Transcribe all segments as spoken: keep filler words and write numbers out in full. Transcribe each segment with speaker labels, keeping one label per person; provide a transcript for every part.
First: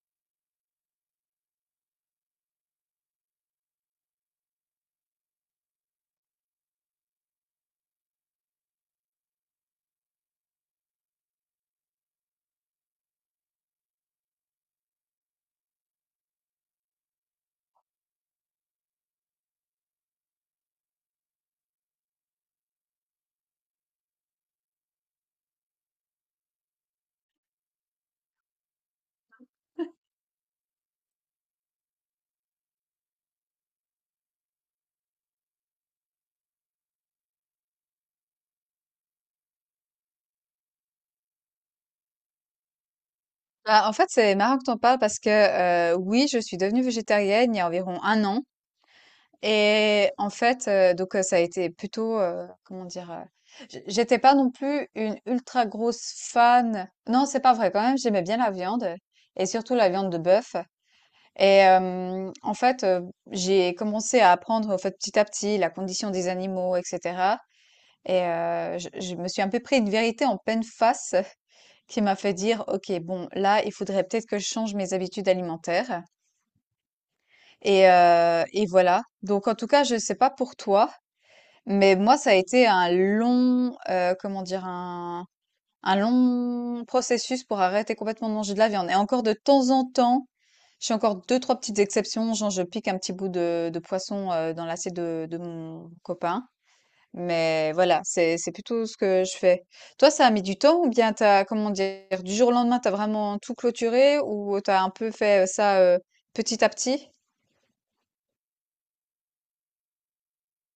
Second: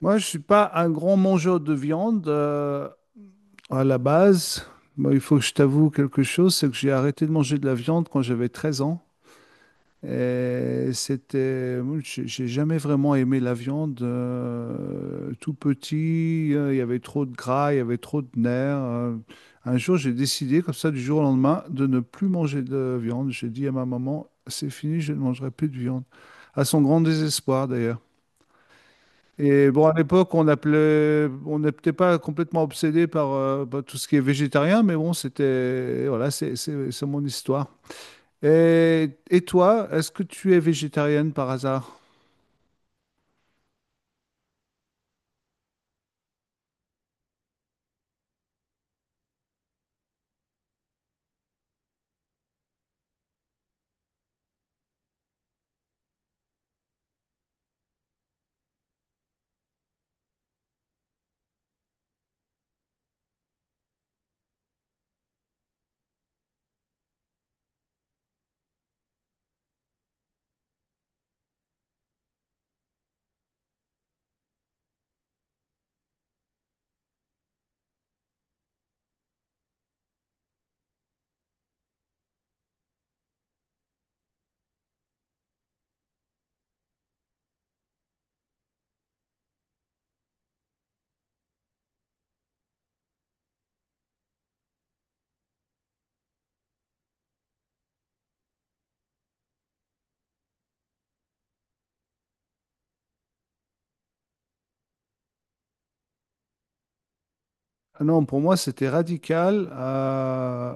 Speaker 1: Moi, je suis pas un grand mangeur de viande euh, à la base. Moi, il faut que je t'avoue quelque chose, c'est que j'ai arrêté de manger de la viande quand j'avais treize ans. Et c'était, moi, j'ai j'ai jamais vraiment aimé la viande. Euh, tout petit, euh, il y avait trop de gras, il y avait trop de nerfs. euh. Un jour, j'ai décidé, comme ça, du jour au lendemain, de ne plus manger de viande. J'ai dit à ma maman, c'est fini, je ne mangerai plus de viande. À son grand désespoir, d'ailleurs. Et bon, à l'époque, on appelait, on n'est peut-être pas complètement obsédé par, euh, par tout ce qui est végétarien, mais bon, c'était, voilà, c'est c'est- c'est mon histoire. Et, et toi, est-ce que tu es végétarienne par hasard?
Speaker 2: Bah, en fait, c'est marrant que tu en parles parce que euh, oui, je suis devenue végétarienne il y a environ un an. Et en fait, euh, donc euh, ça a été plutôt, euh, comment dire, euh, j- j'étais pas non plus une ultra grosse fan. Non, c'est pas vrai quand même, j'aimais bien la viande et surtout la viande de bœuf. Et euh, en fait, euh, j'ai commencé à apprendre en fait, petit à petit la condition des animaux, et cetera. Et euh, je, je me suis un peu pris une vérité en pleine face qui m'a fait dire: «OK, bon, là, il faudrait peut-être que je change mes habitudes alimentaires» et heu et voilà. Donc en tout cas, je ne sais pas pour toi, mais moi, ça a été un long, heu, comment dire? Un un long processus pour arrêter complètement de manger de la viande et encore de temps en temps, je fais encore deux trois petites exceptions, genre je pique un petit bout de de poisson, heu, dans l'assiette de de mon copain mais voilà, c'est c'est plutôt ce que je fais. Toi, ça a mis du temps ou bien t'as, comment dire, du jour au lendemain, t'as vraiment tout clôturé ou t'as un peu fait euh, ça euh, petit à petit?
Speaker 1: Ah non, pour moi, c'était radical. euh,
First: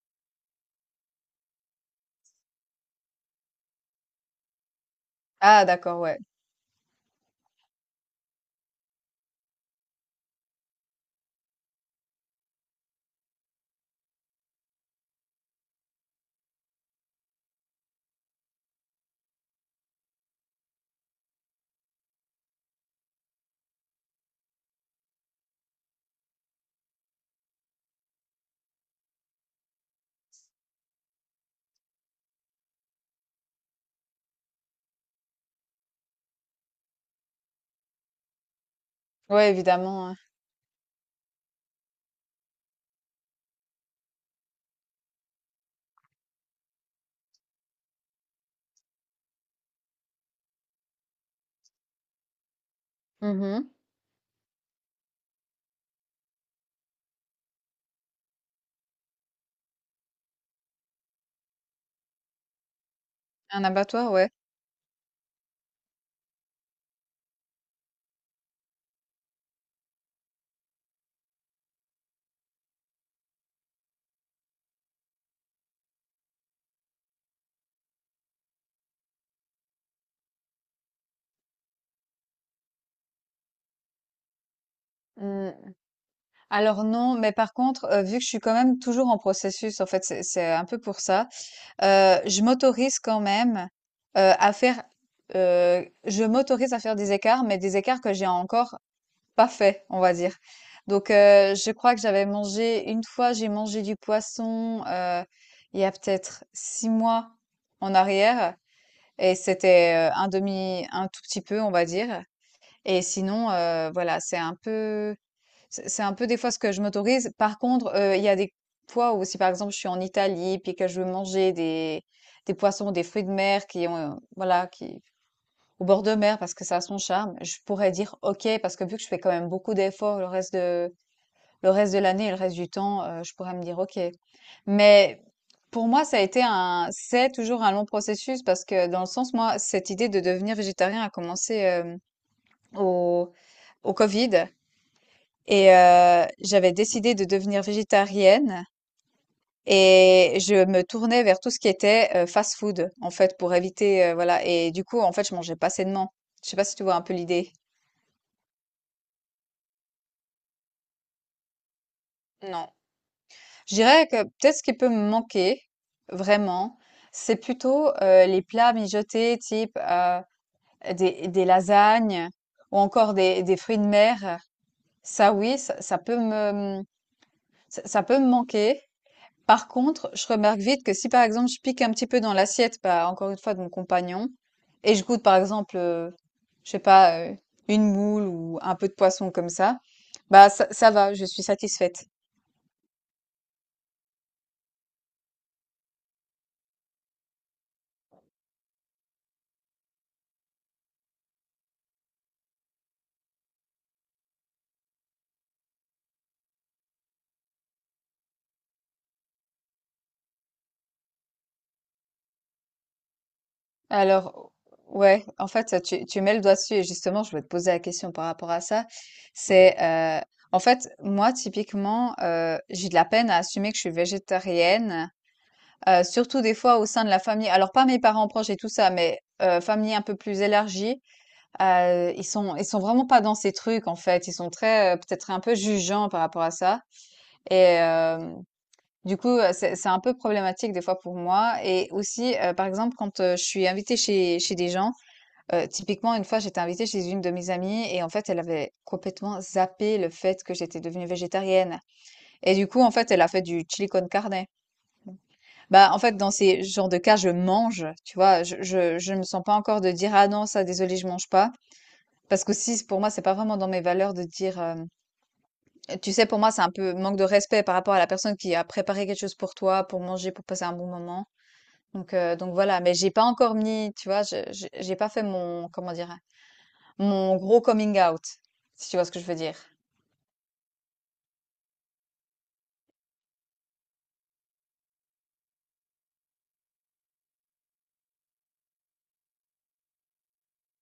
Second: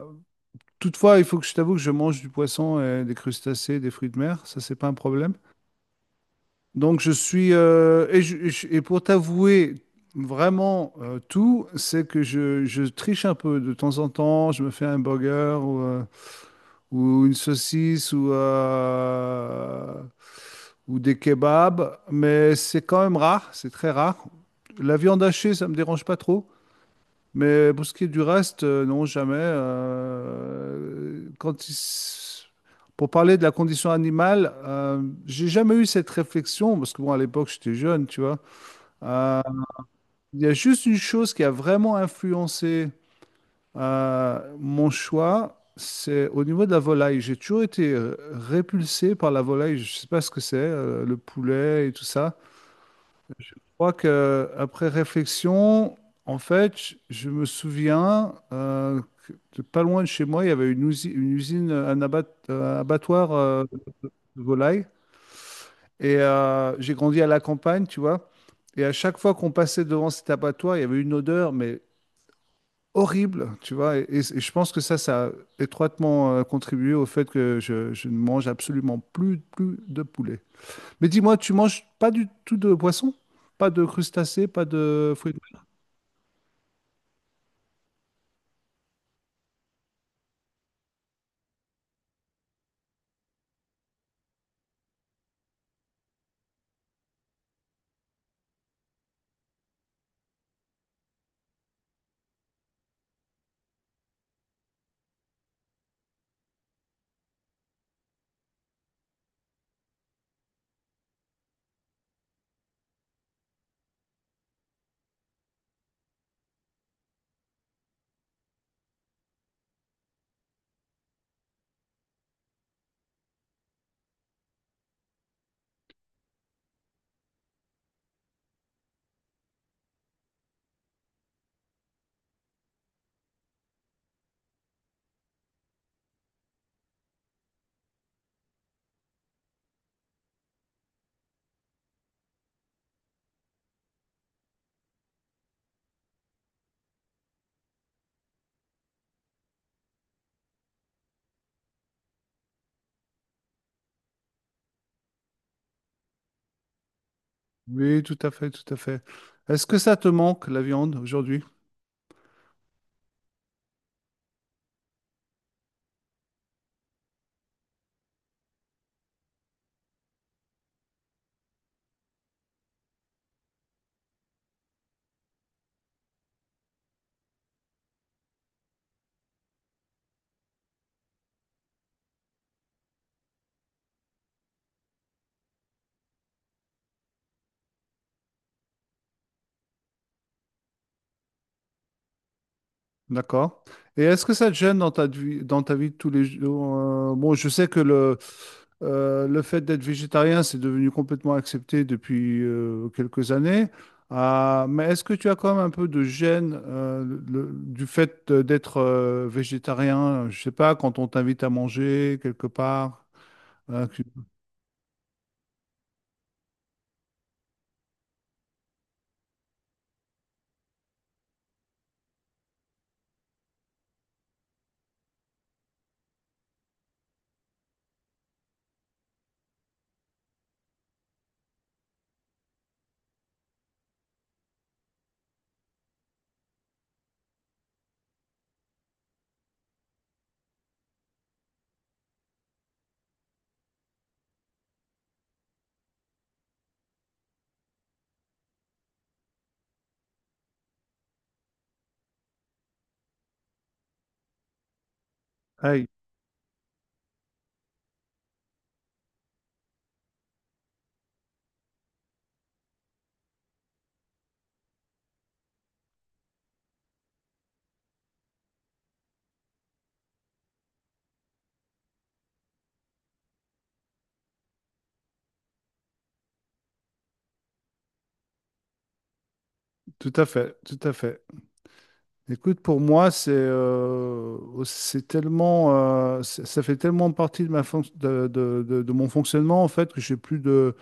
Speaker 1: Toutefois, il faut que je t'avoue que je mange du poisson, et des crustacés, des fruits de mer. Ça, c'est pas un problème.
Speaker 2: Ah, d'accord, ouais.
Speaker 1: Donc, je suis. euh, Et, je- je- et pour t'avouer vraiment euh, tout, c'est que je, je triche un peu de temps en temps. Je me fais un burger ou une saucisse ou, euh, ou des kebabs, mais c'est quand même rare, c'est très rare. La viande hachée, ça me dérange pas trop, mais pour ce qui est du reste, euh, non, jamais. euh, quand il s- Pour parler de la condition animale, euh, j'ai jamais eu cette réflexion, parce que bon, à l'époque, j'étais jeune, tu vois. Euh,
Speaker 2: Ouais, évidemment, hein.
Speaker 1: Il y a juste une chose qui a vraiment influencé euh, mon choix, c'est au niveau de la volaille. J'ai toujours été euh, répulsé par la volaille. Je ne sais pas ce que c'est, euh, le poulet et tout ça. Je
Speaker 2: Mhm.
Speaker 1: crois que après réflexion, en fait, je je me souviens euh, que de pas loin de chez moi, il y avait une usine, une usine, euh, un abat- euh, abattoir euh,
Speaker 2: Un abattoir, ouais.
Speaker 1: de volaille. Et euh, j'ai grandi à la campagne, tu vois. Et à chaque fois qu'on passait devant cet abattoir, il y avait une odeur, mais horrible, tu vois. Et, et- et je pense que ça, ça a étroitement euh, contribué au fait que je, je ne mange absolument plus, plus de poulet. Mais dis-moi, tu manges pas du tout de poisson? Pas de crustacés, pas de fruits de mer?
Speaker 2: Hmm. Alors non, mais par contre, euh, vu que je suis quand même toujours en processus, en fait, c'est c'est un peu pour ça, euh, je m'autorise quand même euh, à faire, euh, je m'autorise à faire des écarts, mais des écarts que j'ai encore pas fait, on va dire. Donc, euh, je crois que j'avais mangé, une fois, j'ai mangé du poisson euh, il y a peut-être six mois en arrière. Et c'était euh, un demi, un tout petit peu, on va dire. Et sinon, euh, voilà, c'est un peu, c'est c'est un peu des fois ce que je m'autorise. Par contre, euh, il y a des fois où si par exemple je suis en Italie puis que je veux manger des, des poissons, des fruits de mer qui ont, euh, voilà, qui, au bord de mer parce que ça a son charme. Je pourrais dire OK parce que vu que je fais quand même beaucoup d'efforts le reste de le reste de l'année et le reste du temps, euh, je pourrais me dire OK. Mais pour moi, ça a été un c'est toujours un long processus parce que dans le sens moi, cette idée de devenir végétarien a commencé euh, au au Covid et euh, j'avais décidé de devenir végétarienne. Et je me tournais vers tout ce qui était euh, fast-food, en fait, pour éviter, euh, voilà. Et du coup, en fait, je mangeais pas sainement. Je sais pas si tu vois un peu l'idée.
Speaker 1: Oui, tout à fait, tout à fait. Est-ce que ça te manque, la viande, aujourd'hui?
Speaker 2: Non. Je dirais que peut-être ce qui peut me manquer, vraiment, c'est plutôt euh, les plats mijotés type euh, des, des lasagnes ou encore des, des fruits de mer. Ça, oui, ça, ça peut me, ça, ça peut me manquer. Par contre, je remarque vite que si par exemple je pique un petit peu dans l'assiette, bah, encore une fois de mon compagnon, et je goûte par exemple, euh, je sais pas, euh, une moule ou un peu de poisson comme ça, bah ça, ça va, je suis satisfaite.
Speaker 1: D'accord. Et est-ce que ça te gêne dans ta vie, dans ta vie de tous les jours? Euh, bon, je sais que le, Euh, le fait d'être végétarien, c'est devenu complètement accepté depuis euh, quelques années. Ah, mais est-ce que tu as quand même un peu de gêne euh, le- du fait de- d'être euh, végétarien? Je sais pas, quand on t'invite à manger quelque part. hein, que-
Speaker 2: Alors, ouais, en fait, tu, tu mets le doigt dessus et justement, je voulais te poser la question par rapport à ça. C'est, euh, en fait, moi, typiquement, euh, j'ai de la peine à assumer que je suis végétarienne. Heu, surtout des fois au sein de la famille, alors pas mes parents proches et tout ça, mais heu, famille un peu plus élargie, heu, ils sont ils sont vraiment pas dans ces trucs en fait. Ils sont très, heu, peut-être un peu jugeants par rapport à ça et hem, du coup, heu, c'est c'est un peu problématique des fois pour moi et aussi, heu, par exemple quand, heu, je suis invitée chez chez des gens, heu, typiquement une fois j'étais invitée chez une de mes amies et en fait elle avait complètement zappé le fait que j'étais devenue végétarienne et du coup en fait elle a fait du chili con carne.
Speaker 1: Aïe,
Speaker 2: Bah, en fait, dans ces genres de cas, je mange, tu vois. Je, je, je me sens pas encore de dire, ah non, ça, désolé, je mange pas. Parce que si, pour moi, c'est pas vraiment dans mes valeurs de dire, euh, tu sais, pour moi, c'est un peu manque de respect par rapport à la personne qui a préparé quelque chose pour toi, pour manger, pour passer un bon moment. Donc, euh, donc voilà. Mais j'ai pas encore mis, tu vois, je- je- j'ai pas fait mon, comment dire, mon gros coming out, si tu vois ce que je veux dire.
Speaker 1: tout à fait, tout à fait. Écoute, pour moi, c'est euh, c'est tellement, euh, ça ça fait tellement partie de ma fonc- de, de- de- de mon fonctionnement en fait que j'ai plus de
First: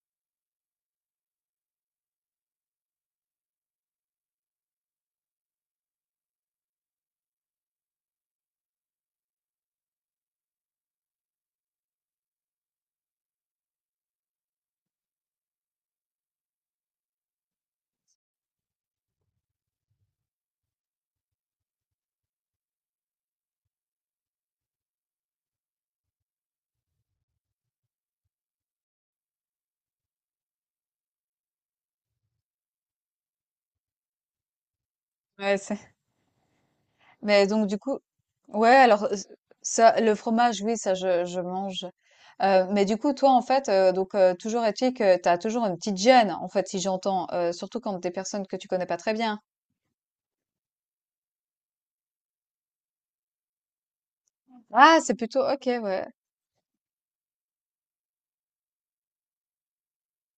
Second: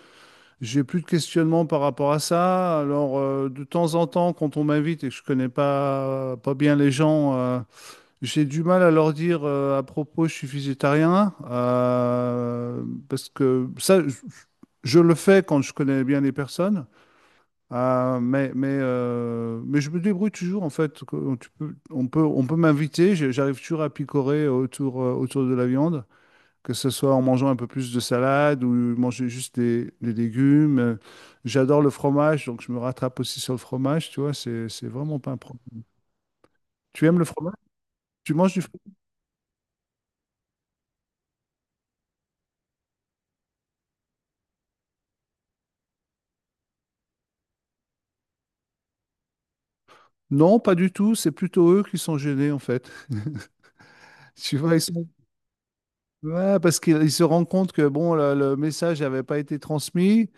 Speaker 1: j'ai plus de questionnement par rapport à ça. Alors, euh, de temps en temps, quand on m'invite et que je connais pas, pas bien les gens, euh, j'ai du mal à leur dire euh, à propos, je suis végétarien. euh, Parce que ça, je, je le fais quand je connais bien les personnes. Euh, mais, mais, euh, mais je me débrouille toujours, en fait. Que- tu peux- on peut, on peut m'inviter, j'ai- j'arrive toujours à picorer autour, euh, autour de la viande que ce soit en mangeant un peu plus de salade ou manger juste des, des légumes. Euh, J'adore le fromage, donc je me rattrape aussi sur le fromage, tu vois, c'est, c'est vraiment pas un
Speaker 2: Ouais,
Speaker 1: problème. Tu aimes le
Speaker 2: mais
Speaker 1: fromage?
Speaker 2: donc du coup,
Speaker 1: Tu manges du
Speaker 2: ouais,
Speaker 1: fromage?
Speaker 2: alors euh, ça, le fromage, oui, ça je, je mange. Euh, mais du coup, toi, en fait, euh, donc euh, toujours est-il que tu as toujours une petite gêne, en fait, si j'entends, euh, surtout quand des personnes que tu connais pas très bien.
Speaker 1: Non, pas du tout, c'est plutôt eux qui sont gênés en fait. Tu vois, ils
Speaker 2: Ah,
Speaker 1: sont...
Speaker 2: c'est plutôt ok, ouais,
Speaker 1: Ouais, parce qu'ils ils se rendent compte que bon, le, le message n'avait pas été transmis.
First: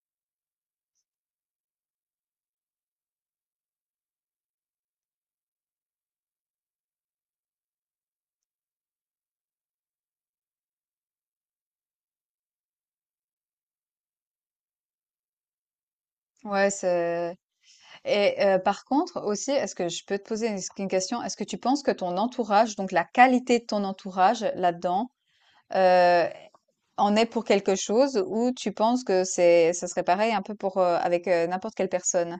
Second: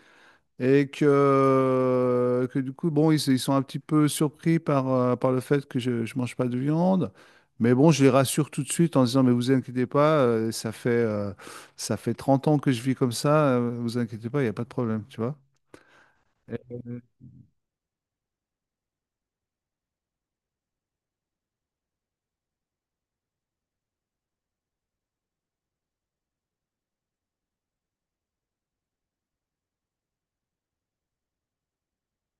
Speaker 1: Et que, que du coup, bon, ils, ils sont un petit peu surpris par, euh, par le fait que je ne mange pas de viande. Mais bon, je les rassure tout de suite en disant, mais vous inquiétez pas, euh, ça fait, euh, ça fait trente ans que je vis comme ça, euh, vous inquiétez pas, il n'y a pas de problème, tu vois.
Speaker 2: ouais,
Speaker 1: Et-
Speaker 2: c'est. Et euh, par contre, aussi, est-ce que je peux te poser une, une question? Est-ce que tu penses que ton entourage, donc la qualité de ton entourage là-dedans, euh, en est pour quelque chose, ou tu penses que c'est, ça serait pareil un peu pour euh, avec euh, n'importe quelle personne?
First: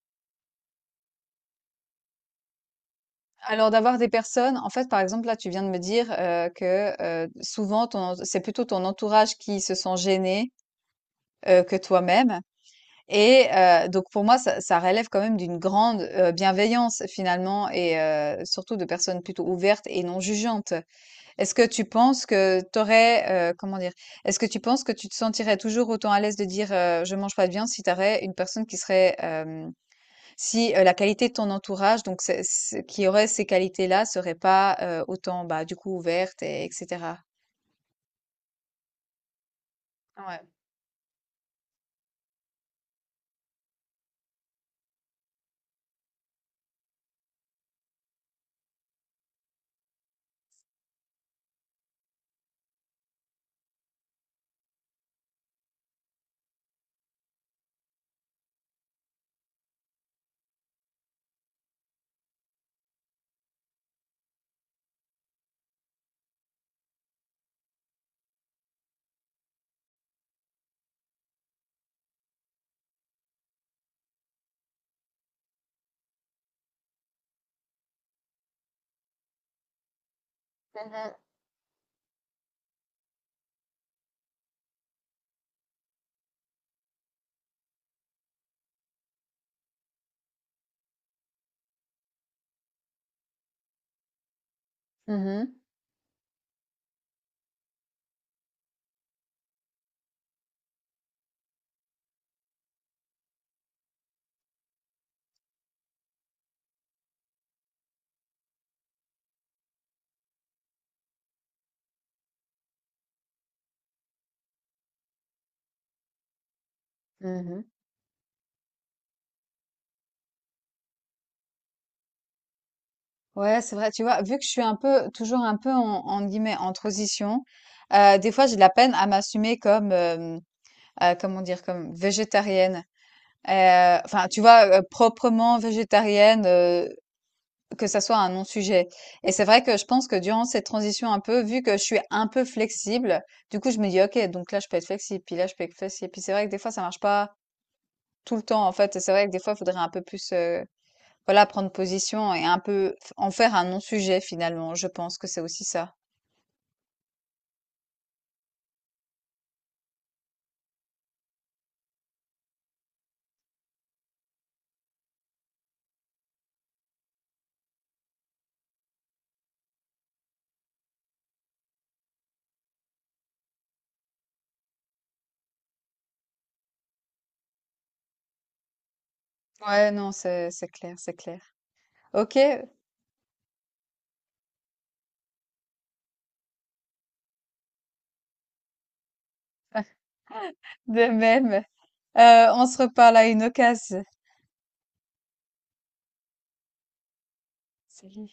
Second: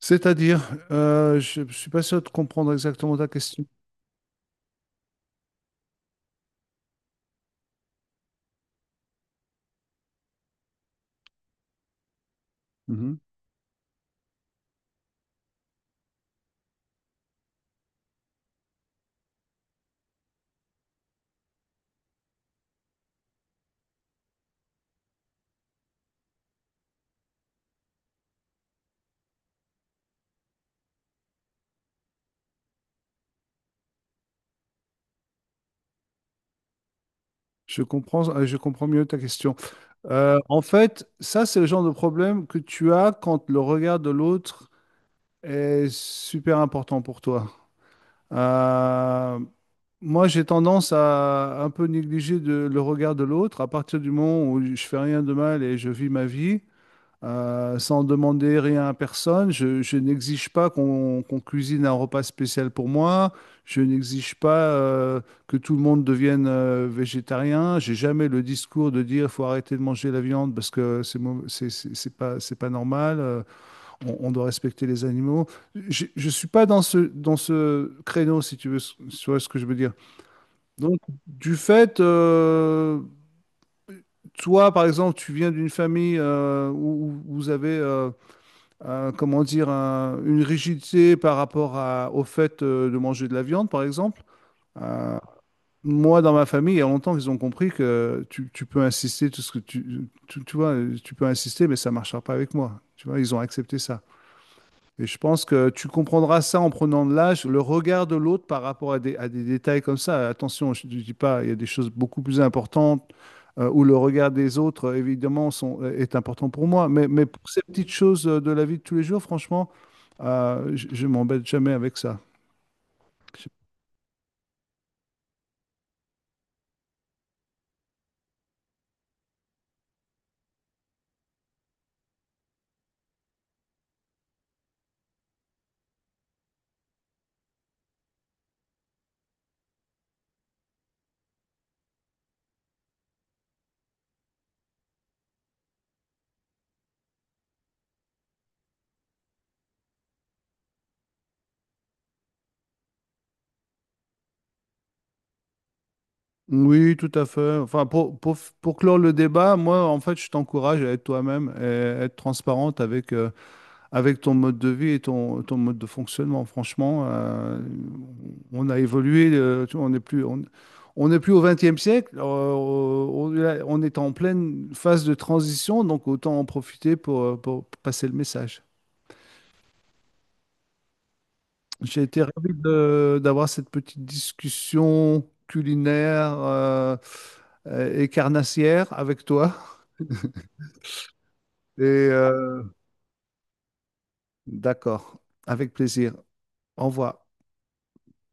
Speaker 1: C'est-à-dire, euh, je ne suis pas sûr de comprendre exactement ta question.
Speaker 2: Alors d'avoir des personnes, en fait, par exemple, là, tu viens de me dire euh, que euh, souvent, ton, c'est plutôt ton entourage qui se sent gêné euh, que toi-même.
Speaker 1: Mhm.
Speaker 2: Et euh, donc pour moi, ça, ça relève quand même d'une grande euh, bienveillance finalement, et euh, surtout de personnes plutôt ouvertes et non jugeantes. Est-ce que tu penses que t'aurais, euh, comment dire, est-ce que tu penses que tu te sentirais toujours autant à l'aise de dire euh, je mange pas de viande si t'aurais une personne qui serait euh, si, heu, la qualité de ton entourage, donc c'est ce qui aurait ces qualités-là serait pas, heu, autant, bah, du coup ouverte et et
Speaker 1: Je comprends, euh, je comprends mieux ta question. Euh,
Speaker 2: Ouais.
Speaker 1: en fait, ça, c'est le genre de problème que tu as quand le regard de l'autre est super important pour toi. Euh, Moi, j'ai tendance à un peu négliger de- le regard de l'autre. À partir du moment où je fais rien de mal et je vis ma vie, euh, sans demander rien à personne, je, je n'exige pas qu'on qu'on cuisine un repas spécial pour moi. Je n'exige pas euh, que tout le monde devienne euh, végétarien. J'ai jamais le discours de dire faut arrêter de manger la viande parce que c'est mau- c'est c'est- c'est pas c'est pas normal. Euh, on, on doit respecter les animaux. Je ne suis pas dans ce, dans ce créneau, si tu veux, si tu vois ce que je veux dire. Donc,
Speaker 2: Mmh
Speaker 1: du fait, euh, toi, par exemple, tu viens d'une famille euh, où, où vous avez, euh, un- comment dire, un- une rigidité par rapport à- au fait euh, de manger de la viande, par exemple. Euh,
Speaker 2: mh.
Speaker 1: Moi, dans ma famille, il y a longtemps qu'ils ont compris que tu, tu peux insister, tout ce que tu, tu, tu vois, tu peux insister, mais ça ne marchera pas avec moi. Tu vois, ils ont accepté ça. Et je pense que tu comprendras ça en prenant de l'âge, le regard de l'autre par rapport à des, à des détails comme ça. Attention, je ne dis pas, il y a des choses beaucoup plus importantes euh, où le regard des autres, euh, évidemment, sont, euh, est important pour moi. Mais, mais pour ces
Speaker 2: Mmh
Speaker 1: petites choses euh, de la vie de tous les jours, franchement, euh, je je m'embête jamais avec ça. Je-
Speaker 2: Ouais, c'est vrai, tu vois? Vu que je suis un peu toujours un peu en entre guillemets «en transition», heu, des fois j'ai de la peine à m'assumer comme, hem, heu, comment dire? Comme végétarienne. Heu, enfin, tu vois, heu, proprement végétarienne, euh, Que ça soit un non-sujet et c'est vrai que je pense que durant cette transition un peu, vu que je suis un peu flexible, du coup, je me dis: «OK, donc là, je peux être flexible, puis là, je peux être flexible». Puis c'est vrai que des fois, ça marche pas tout le temps, en fait et c'est vrai que des fois, il faudrait un peu plus, heu, voilà, prendre position et un peu f en faire un non-sujet finalement. Je pense que c'est aussi ça.
Speaker 1: Oui, tout à fait. Enfin, pour, pour, pour clore le débat, moi, en fait, je t'encourage à être toi-même et à être transparente avec, euh, avec ton mode de vie et ton, ton mode de fonctionnement. Franchement, euh, on a évolué, euh, tu vois, on n'est plus, on, on n'est plus au vingtième siècle, euh, on, on est en pleine phase de transition, donc autant en profiter pour, euh, pour passer le message.
Speaker 2: Ouais, non, c'est c'est clair, c'est clair.
Speaker 1: J'ai été
Speaker 2: OK,
Speaker 1: ravi de- d'avoir cette petite discussion culinaire euh, euh, et carnassière avec toi.
Speaker 2: de même.
Speaker 1: Et
Speaker 2: Heu,
Speaker 1: euh,
Speaker 2: on se reparle à une occasion.
Speaker 1: d'accord, avec plaisir. Au revoir.
Speaker 2: Salut.